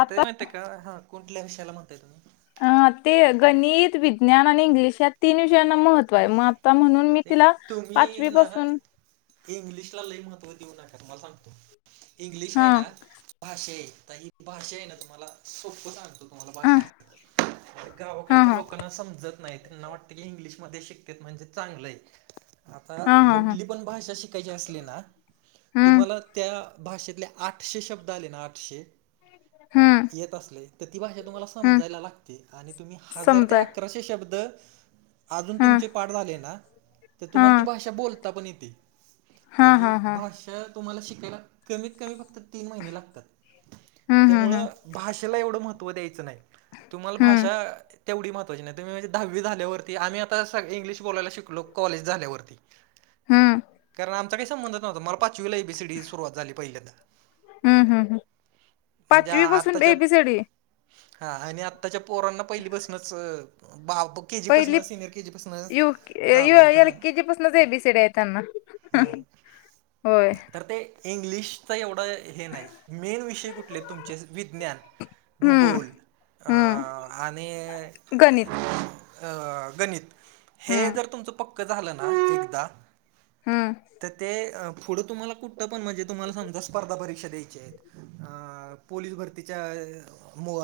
आता माहितेय का. कुठल्या विषयाला म्हणताय तुम्ही. अ ते गणित, विज्ञान आणि इंग्लिश यात तीन विषयांना महत्त्वय. म आता म्हणून मी ते तिला तुम्ही पाचवी ना पासून इंग्लिशला लय महत्त्व देऊ नका तुम्हाला सांगतो. इंग्लिश हाय हा ना. भाषाये. ही भाषाय ना तुम्हाला सोपं सांगतो. तुम्हाला हा भाषा. हा गावाकच्या हा लोकांना समजत नाही त्यांना वाटत की इंग्लिश मध्ये शिकत्यात म्हणजे चांगलंय. आता हा हा हा कुठली पण भाषा शिकायची असली ना. हम्म तुम्हाला त्या भाषेतले आठशे शब्द आले ना. आठशे. हम्म. येत असले. त ती भाषा तुम्हाला हम्म समजायला लागते. आणि तुम्ही हजार ते समजा अकराशे शब्द अजून हम्म तुमचे पाठ झाले ना. त हा तुम्हाला ती भाषा बोलता पण येते. हा आणि हा हा भाषा तुम्हाला शिकायला. कमीत कमी फक्त तीन महिने लागतात. हम्म हम्म त्यामुळं भाषेला एवढं महत्त्व द्यायचं नाही. तुम्हाला हम्म भाषा तेवढी महत्वाची नाही. तुम्ही म्हणजे दहावी झाल्यावर. आम्ही आता इंग्लिश बोलायला शिकलो. कॉलेज झाल्यावरती. हम्म हम्म कारण आमचा काही संबंध नव्हता. मला पाचवीला एबीसीडी सुरुवात झाली पहिल्यांदा. हम्म हम्म हम्म. म्हणजे पाचवी पासून आत्ताच्या एबीसीडी. हा आणि आत्ताच्या पोरांना, पहिली पासूनच बा बुके. पहिली यु चालू आहे एल हां केजी पासूनच एबीसीडीये त्यांना. होय. तर ते इंग्लिशचा एवढा हे नाही. मेन विषय कुठले तुमचे विज्ञान. हम्म भूगोल अ हम्म आणि गणित. अ गणित. हे हम्म जर तुमचं पक्क झालं ना एकदा. हम्म. तर ते पुढं तुम्हाला कुठं पण म्हणजे. तुम्हाला समजा स्पर्धा परीक्षा द्यायच्या आहेत. अ पोलीस भरतीच्या. मो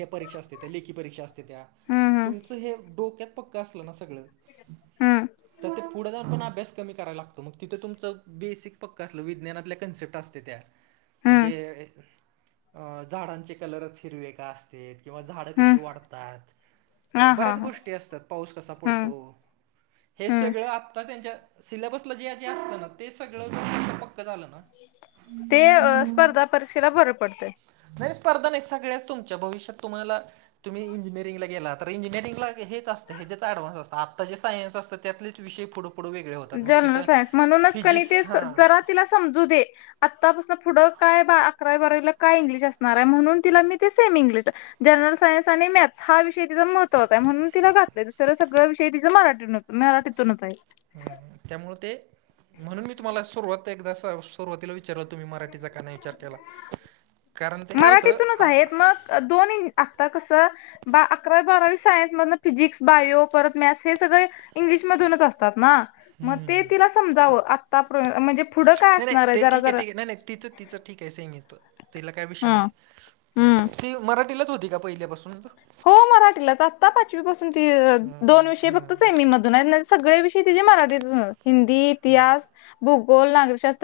हे परीक्षा असते त्या. लेखी परीक्षा असते त्या. ह. ह. तुमचं हे डोक्यात पक्क असल ना सगळ. हम्म. तर ते पुढे जाऊन पण अभ्यास कमी कराय लागतो. मग तिथे तुमचं बेसिक पक्क असल, विज्ञनातल्या कन्सेप्टट. असते त्या. हम्म म्हणजे झाडांचे कलरच हिरवे का असते. किंवा झाडं हम्म कशी वाढतात. हा हा बऱ्याच हा गोष्टी असतात. पाऊस कसा हम्म पडतो. हे हम्म सगळं आत्ता त्यांच्या सिलेबसला जे जे असत ना. ते सगळं पक्क झालं ना. ते स्पर्धा परीक्षेला बर पडते. नाही स्पर्धा नाही. सगळ्याच तुमच्या. भविष्यात तुम्हाला तुम्ही इंजिनिअरिंगला गेला. इंजिनेरिंग ला हेच असंत. हे जच ऑडव्ह्स असत. आता जे सायन् असतात त्यालेच विषय पुढे पुढे वेगळे. होतात मग जनरल तिथं सायन्स. म्हणूनच कनी ते फिजिक्स हां जरा तिला समजू दे. आत्तापासून पुढं काय अकरावी बारावीला काय इंग्लिश असणारे. म्हणून तिला मी ते सेम इंग्लिशला जनरल सायन्स आणि मॅथस हा विषय तिचा महत्वाचा आहे. म्हणून तिला घातलंय. दुसरं सगळ विषय तिचं मराठीतून. मराठीतूनच आहेत. हम्म हम्म. त्यामुळे ते. म्हणून मी तुम्हाला सुरुवात एकदा सुरुवातीला विचारल तुम्ही मराठीचा का नाही विचार केला. कारण ते काय होतं. दोन्ही आता कसं. बा अकरावी बारावी सायन्स मधन. फिजिक्स बायो परत मॅथ्स हे सगळे. इंग्लिशमधूनच असतात ना. मग ते तिला समजावं. आता म्हणजे पुढं काय नाही नाही असणारे. ते जरा ठीक आहे जरा. ठीक आहे नाही नाही तिच तिचं ठीके. सेमे तो तिला काय विष हम्म नाही. हम्म. ती मराठी च होती का पहिल्यापासून. हो मराठीलाच आत्ता पाचवी पासून ती दोन हम्म विषयी फक्त हम्म सेमी मध्ये. सगळे विषय मराठीत हिंदी इतिहास भूगोल नागरीशास्त्र.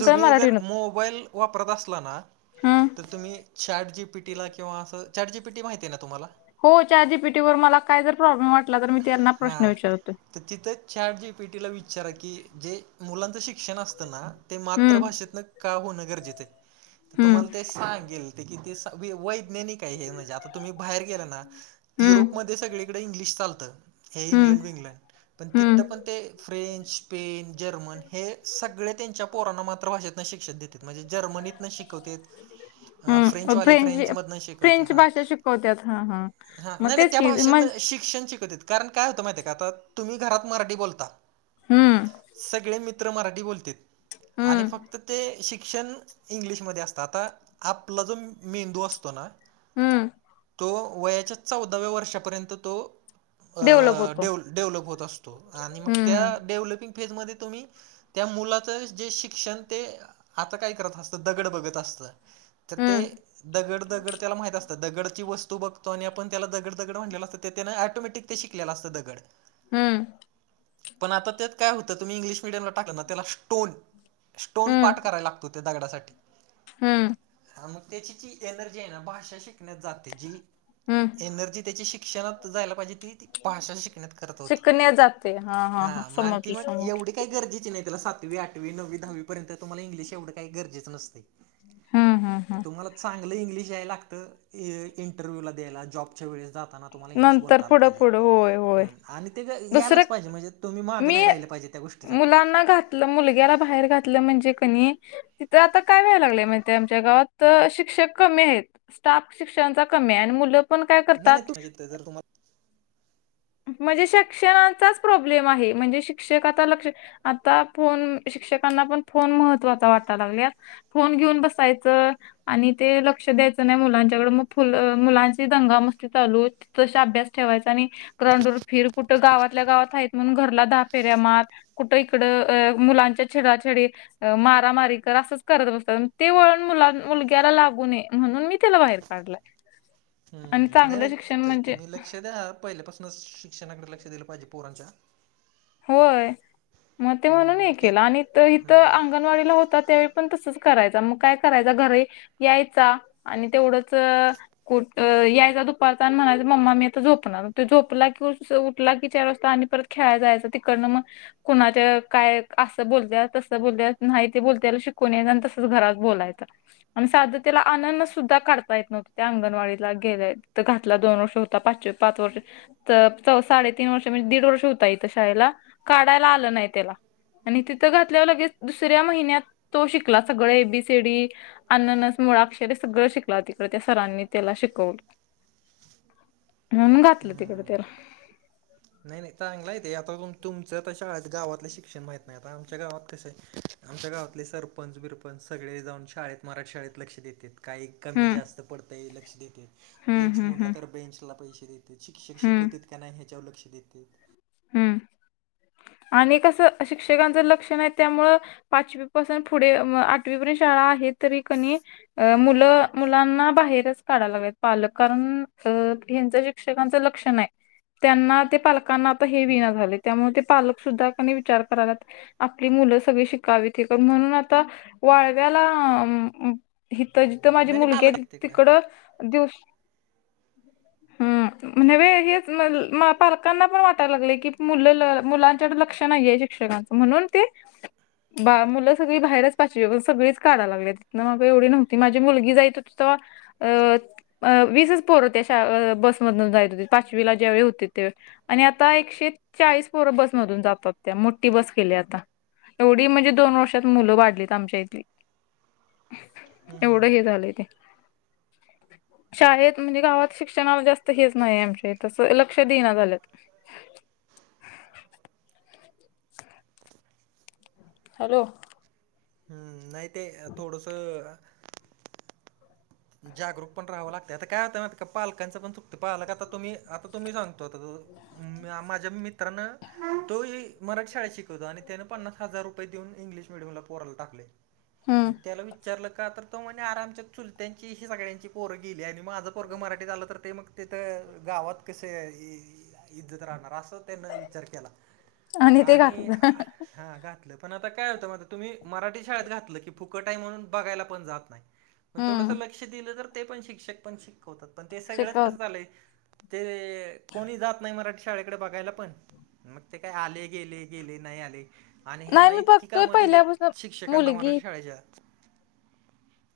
तुम्ही जर मराठीतून मोबाईल वापरत असला ना. हम्म तर तुम्ही चॅट जी पी टीला किंवा असं चॅट जी पी टी माहिती आहे ना तुम्हाला. हो चॅट जी पी टी वर मला काय जर प्रॉब्लेम वाटला तर मी त्यांना हा प्रश्न विचारतो. तर तिथंच चॅट जी पि टीला विचारा की जे मुलांचं शिक्षण असतं ना. ते हम्म मातृभाषेतन का होणं गरजेचं तर तुम्हाला हम्म ते सांगेल. कि त वैज्ञानिक आहे हे म्हणजे आता तुम्ही बाहेर गेला ना. हम्म युरोपमध्ये सगळीकडे इंग्लिश चालतं. हम्म इ पण तीथ हम्म पण फ्रें स्पेन जर्मन. सगळे त्यांच्या पोरांना मातृभाषेत शिक्षण देते म्हणजे जर्मनीत न शिकवत. हा फ्रेंचवाले फ्रेंच मधन शिकवत फ्रेंच हा भाषा शिकवत्यात हा हा मग नाही नाही. तेच त्या की भाषेतनं म्हणजे शिक्षण शिकत आहेत. कारण काय होत माहिती आहे का आता तुम्ही घरात मराठी बोलता हम्म सगळे मित. मित्र मराठी बोलत आणि हम्म फक्त. तर ते शिक्षण इंग्लिशमध्ये असतं आता आपला जो मेंदू असतो ना. हम्म! तो वयाच्या चौदाव्या वर्षापर्यंत तो. डेव्हलप होतो डेव डेव्हलप होत असतो आणि मग हम्म त्या हम्म डेव्हलपिंग फेजमध्ये तुम्ही त्या मुलाचं जे शिक्षण ते आता काय करत असतं दगड बघत असतं. तर ते हम्म दगड दगड त्याला माहित असत. दगडची वस्तू बघतो आणि आपण त्याला दगड दगड म्हणलेला असत ते त्याने ऑटोमॅटिक ते शिकलेलं असतं दगड. हम्म! पण आता त्यात काय होतं तुम्ही इंग्लिश मिडयमला टाकलं ना त्याला स्टोन. स्टोन हम्म पाठ करायला लागतो त्या दगडासाठी हम्म. मग त्याची जी एनर्जी आहे ना भाषा शिकण्यात जाते जी हम्म एनर्जी त्याची शिक शिक्षनात जायला पाहिजे. ती भाषा शिकण्यात करत होती शिकण्या जाते हा माणती समजलं मग समजलं एवढी काही गरजेची नाही त्याला सातवी आठवी नववी दहावीपर्यंत तुमला इंगलिश एवढं काही गरजेचं नसते. हम्म हम्म हम्म तुम्हाला सांग चग इंग्लिश याय लागत इंटरव्ह्यू ला दयला जॉबच्या वेळेस जाताना. नंतर पुढं पुढं होय हो. हम आणि ते ग यायलाच पाहिजे म्हणजे तुम्ही माग मी नाही राहिलं पाहिजे त्या गोष्टीसाठी. मुलांना घातलं मुलग्याला बाहेर घातलं म्हणजे कनी. तिथं आता काय व्यायला लागलंय म्हण आमच्या गावात शिक्षक कमी आहेत. स्टाफ शिक्षणाचा कमी आहे आणि मुलं पण काय नाही करतात नाही तु जर तुम्हाला. म्हणजे शिक्षणाचाच प्रॉब्लेम आहे म्हणजे शिक्षक आता लक्ष. आता फोन शिक्षकांना पण फोन महत्वाचा वाटाला लागले. फोन घेऊन बसायचं. आणि ते लक्ष द्यायचं नाही मुलांच्याकड मग फुल मुलांची दंगा मस्ती चालू. तसा अभ्यास ठेवायचा आणि [inaudible] कुठं गावातल्या गावात आहेत म्हणून घरला दहा फेऱ्या मार. कुठं इकडं अ मुलांच्या छेडा छेडी. मारामारी कर असंच करत बसतात ते वळण मुला मुलग्याला लागू नये म्हणून मी त्याला बाहेर काढलं. [inaudible] हम्म नाही नाही तुम्ही लक्ष द्या पहिल्यापासूनच शिक्षणाकडे लक्ष दिलं पाहिजे पोरांच्या. होय मग ते म्हणून हम्म हे ते केलं आणि तर इथ हम्म अंगणवाडीला होता त्यावेळी पण तसंच करायचं मग काय करायचा घरी यायचा आणि तेवढंच कुठ यायचा दुपारचा आणि म्हणायच मम्मा मी आता झोपणार झोपला की उठला कि चार वाजता आणि परत खेळाला जायचं तिकडंन मग कुणाच्या काय असं बोलत्या तसं बोलत्या नाही ते बोलत्याया शिकून येत आणि तसंच घरात बोलायचं आणि साधं त्याला आननस सुद्धा काढता येत नव्हते त्या अंगणवाडीला गेल्याय तर घातला दोन वर्ष होता पाचवीत पाच वर्ष तर साडे तीन वर्ष म्हणजे दीड वर्ष होता इथं याला काढायला आलं नाही त्याला आणि तिथं घातल्यावर लगेच दुसऱ्या महिन्यात तो शिकला सगळ एबीसीडी अननस मुळाक्षरे सगळं शिकला तिकडें त्या सरांनी त्याला शिकवलं म्हणून घातलं तिकडं हम्म त्याला नाही नाही चांगलाय ते आता तुमचं तशा गावातलं शिक्षण माहीत नाही आता आमच्या गावात कसंय आमच्या गावातले सरपंच बिरपंच सगळे जाऊन शाळेत मराठी शाळेत लक्ष देतेत. काही कमी हम्म जास्त पडतंय लक्ष देते हम्म बेंच हम्म मोडला हम्म तर बेंचला पैसे दे शिक्षक हम्म शिकवतेत का नाही ह्याच्यावर लक्ष देतेत हम्म आणि कसं शिक्षकांच लक्षण नाय त्यामुळं पाचवी पासून पुढे आठवी पर्यंत शाळा आहेत तरी कणी अ मुलं मुलांना बाहेरच काढायला लागलेत पालक कारण अ [inaudible] ह्याचं शिक्षकांचे लक्ष नाय त्यांना ते पालकांना आता हे बी त्यामुळे ते पालक सुद्धा का विचार कराला [unintelligible] आपली मुलं सगळी शिकावीत हे म्हणून आता वाळव्याला हिथं जिथं माझी नाही नाही मुलगीय पालक आहेत तिकडं दिवस हम्म म्हणजे वेगळीच पालकांना पण वाट वाटाय लागलं की मुलं मुलांच्याकड लक्ष नाहीये. शिक्षकांच म्हणून ते बा मुलं सगळी बाहेरचं पाचवीपासून सगळीच काढाय लागल्यात तिथनं मग एवढ नव्हती. माझी मुलगी जाईत होती तवा अ अ.. वीसच पोरं त्या शाळ-बसमधुनं जाईत होतीत पाचवीला ज्यावेळी होती त्यावेळी आणि आता एकशे चाळीस पोरं बस मधून जातात त्या मोठी बस केली आता एवढी म्हणजे दोन वर्षात मुलं वाढलीत आमच्या इथंली एवढं हम्म हे झालंय ते शाळेत म्हणजे गावात शिक्षणला जास्त हेच नाही आमच्याइथ तसं लक्ष देइना झाल्यात ह [inaudible] हॅलो! हम्म नाही, ते थोडसं जागरूक पण राहावं लागत आता काय होतं पालकच पण चुकत पालक आता तुम्ही आता तुम्ही सांगतो आता माझ्या मित ञानं तो ही मराठी शाळेत शिकवतो आणि त्यानं पन्नास हजार रुपये देऊन इंग्लिश मिडयमला पोराला टाकलं हम्म मग त्याला विचारलं का तर आमच्या चुल त्यांची ही सगळ्यांची पोरं गेली आणि माझं पोरंग मराठीत आलं तर ते मग तिथं गावात कसं ही इथंच राहणार असं त्यांन विचार केला ते आणि घातलं [unintelligible] हा घातलं पण आता काय होतं मझ तुम्ही मराठी शाळेत घातलं की फुकट आहे म्हणून बघायला पण जात नाही. पण थोडंस हम्म लक्ष दिलं तर ते पण शिक्षक पण शिकवतात पण ते सगळंच शिकव कसं झालंय ते कोणी जात नाही मराठी शाळेकडे बघायला पण मग ते काय आले, गेले गेले नाही आले आणि नाही ह्यांना मी इतकी बघतोय कामं दिलीत पहिल्यापासून शिक्षकांना मुलगी मराठी शाळेच्या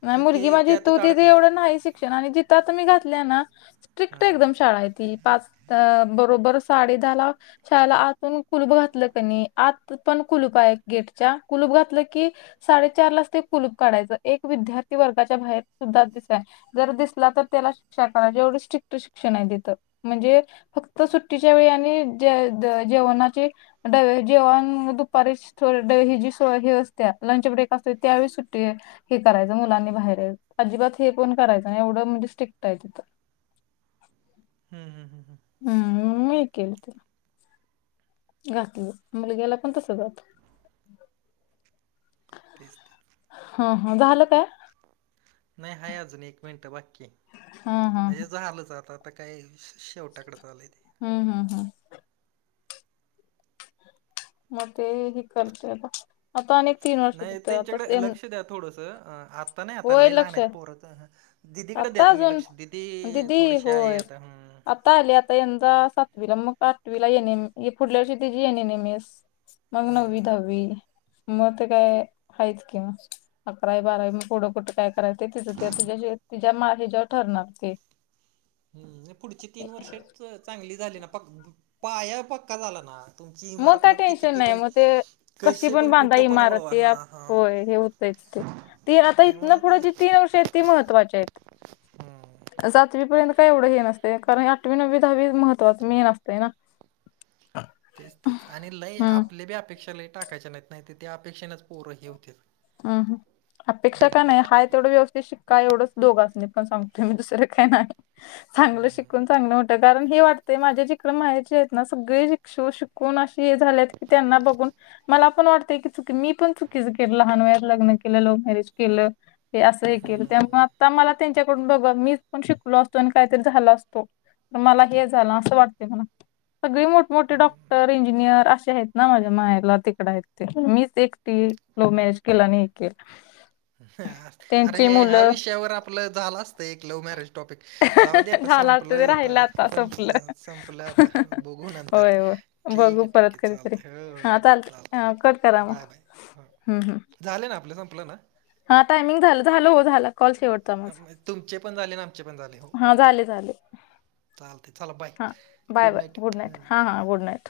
नाय की मुलगी ते माझी इथ त्यातच होती ते अडकलेत. एवढं नाही शिक्षण आणि जिथं आता मी घातल्या ना स्ट्रिक्ट हां. एकदम शाळाय ती पाच अ.. बरोबर साडे दहा ला शाळेला आतून कुलूप घातलं कनी आत पण कुलूप आय गेटच्या कुलूप घातलं की साडेचार लाच ते कुलूप काढायचं एक विद्यार्थी वर्गाच्या बाहेर सुद्धा दिसाय जर दिसला तर त्याला शिक्षा करा, एवढं स्ट्रिक्ट शिक्षण हाय तिथं म्हणजे फक्त सुट्टीच्या वेळी आणि जे-जेवणाची जेवण दुपारी होय सोळा दिवस सुट्टी असत्या, लंच ब्रेक असतो त्यावेळी सुट्टी हे करायचं मुलांनी बाहेर यायच, अजिबात हे पण करायचं नाय एवढं, म्हणजे स्ट्रिक्ट हाय तिथं हुं हुं हुं. हा होय की घातलं मुलग्याला पण तसंच आता तेच ते. हा हा झालं काय? नाही, हाय अजून एक मिनिटं बाकीय हा हा म्हणजे झालंच आता आता काय शे शेवटाकडच आलंय ते. हा हा हा. मग ते ही करते बघ. नाही त्यांच्याकडं लक्ष द्या थोडसं, अ आता नाही आता होय लय लहान लक्ष आहेत आहे. पोर दिदीकडं द्या आता तुम्ही अजून लक्ष, दिदी थोडीशी आहे आता हुं. आता आले, आता यंदा सातवीला मग आठवीला एन एम एम पुढल्या वर्षी तिजि एन एम एम एस मग नववी हम्म दहावी मग ते काय हायच कि मग अकरावी बारावी मग पुढं कुट काय करायच? ते तिज ते तिच्या हेज्यावर ठरणार ते हम् पुढची तीन वर्ष च-चांगली झाली ना, पक्-पाया पक्का झाला ना. तुमची इमारत काय मग ती टेन्शन किती नाही पण? मग ते कशी पण? कुठं पण वळवा? हा हा तेच ते, तीला आता इथनं त्यामुळं ते पुढं ती- तीन वर्ष आहेत. ती महत्त्वाची येत. हम्म सातवी पर्यंत काय एवढं हे नसतय? कारण आठवी, नववी, दहावी महत्वाचं मेन असतय ना. तेच तेच आणि लय हम्म आपल्या बी अपेक्षा लय टाकायच्या नाहीत, नाही तर ते अपेक्षेनेच पोरं हे होत्यात. अं. ह अपेक्षा काय नाय? हाय तेवढं व्यवस्थित शिक्का एवढच दोघासनी पण सांगतोय, मी दुसर काय नाय? चांगलं शिकून हम्म चांगलं कारण हे वाटतंय माझ्या जे पणं माहेरचे हाएत ना, सगळे शिक-शि-शिकून अशे हे झालेत की, त्यांना बघून मला पण वाटतंय की, चूक मी पण चुकीच केल. लहान वयात लग्न केलं. लव्ह मॅरेज केलं. हे असं एकेकदा हम्म त्यामुळ, आता मला त्यांच्याकडून बघुन मी पण शिकलो असतो आणि काहीतरी झालो असतो. तर मला हे झालं असं वाटतय म्हणा. सगळी मोठमोठे डॉक्टर, इंजिनियर असे आहेत ना, माझ्या माहेरला तिकड आहेत ते मीच एकटी लव मॅरेज केला आणि हे केलं. अरे, त्यांची ह्या मुलं विषयावर आपलं झालं असतं एक लव्ह मॅरेज टॉपिक. जाऊ दे आता संपलं आता, संपलं संपलं आता बघू नंतर होय होय बघू ठिक ए परत ठिक ए कधीतरी चालतंय हा हां चालते बाय बाय हो. हं हं. झालं ना, आपलं संपलं ना. हा टायमिंग झालं, झालं हो झाला, कॉल शेवट. अम, [unintelligible] तुमचे पण झाले ना आमचे पण झाले हो हा झाले झाले. चालतंय चला बाय हा बाय बाय गुड नाईट, हा हा गुड नाईट.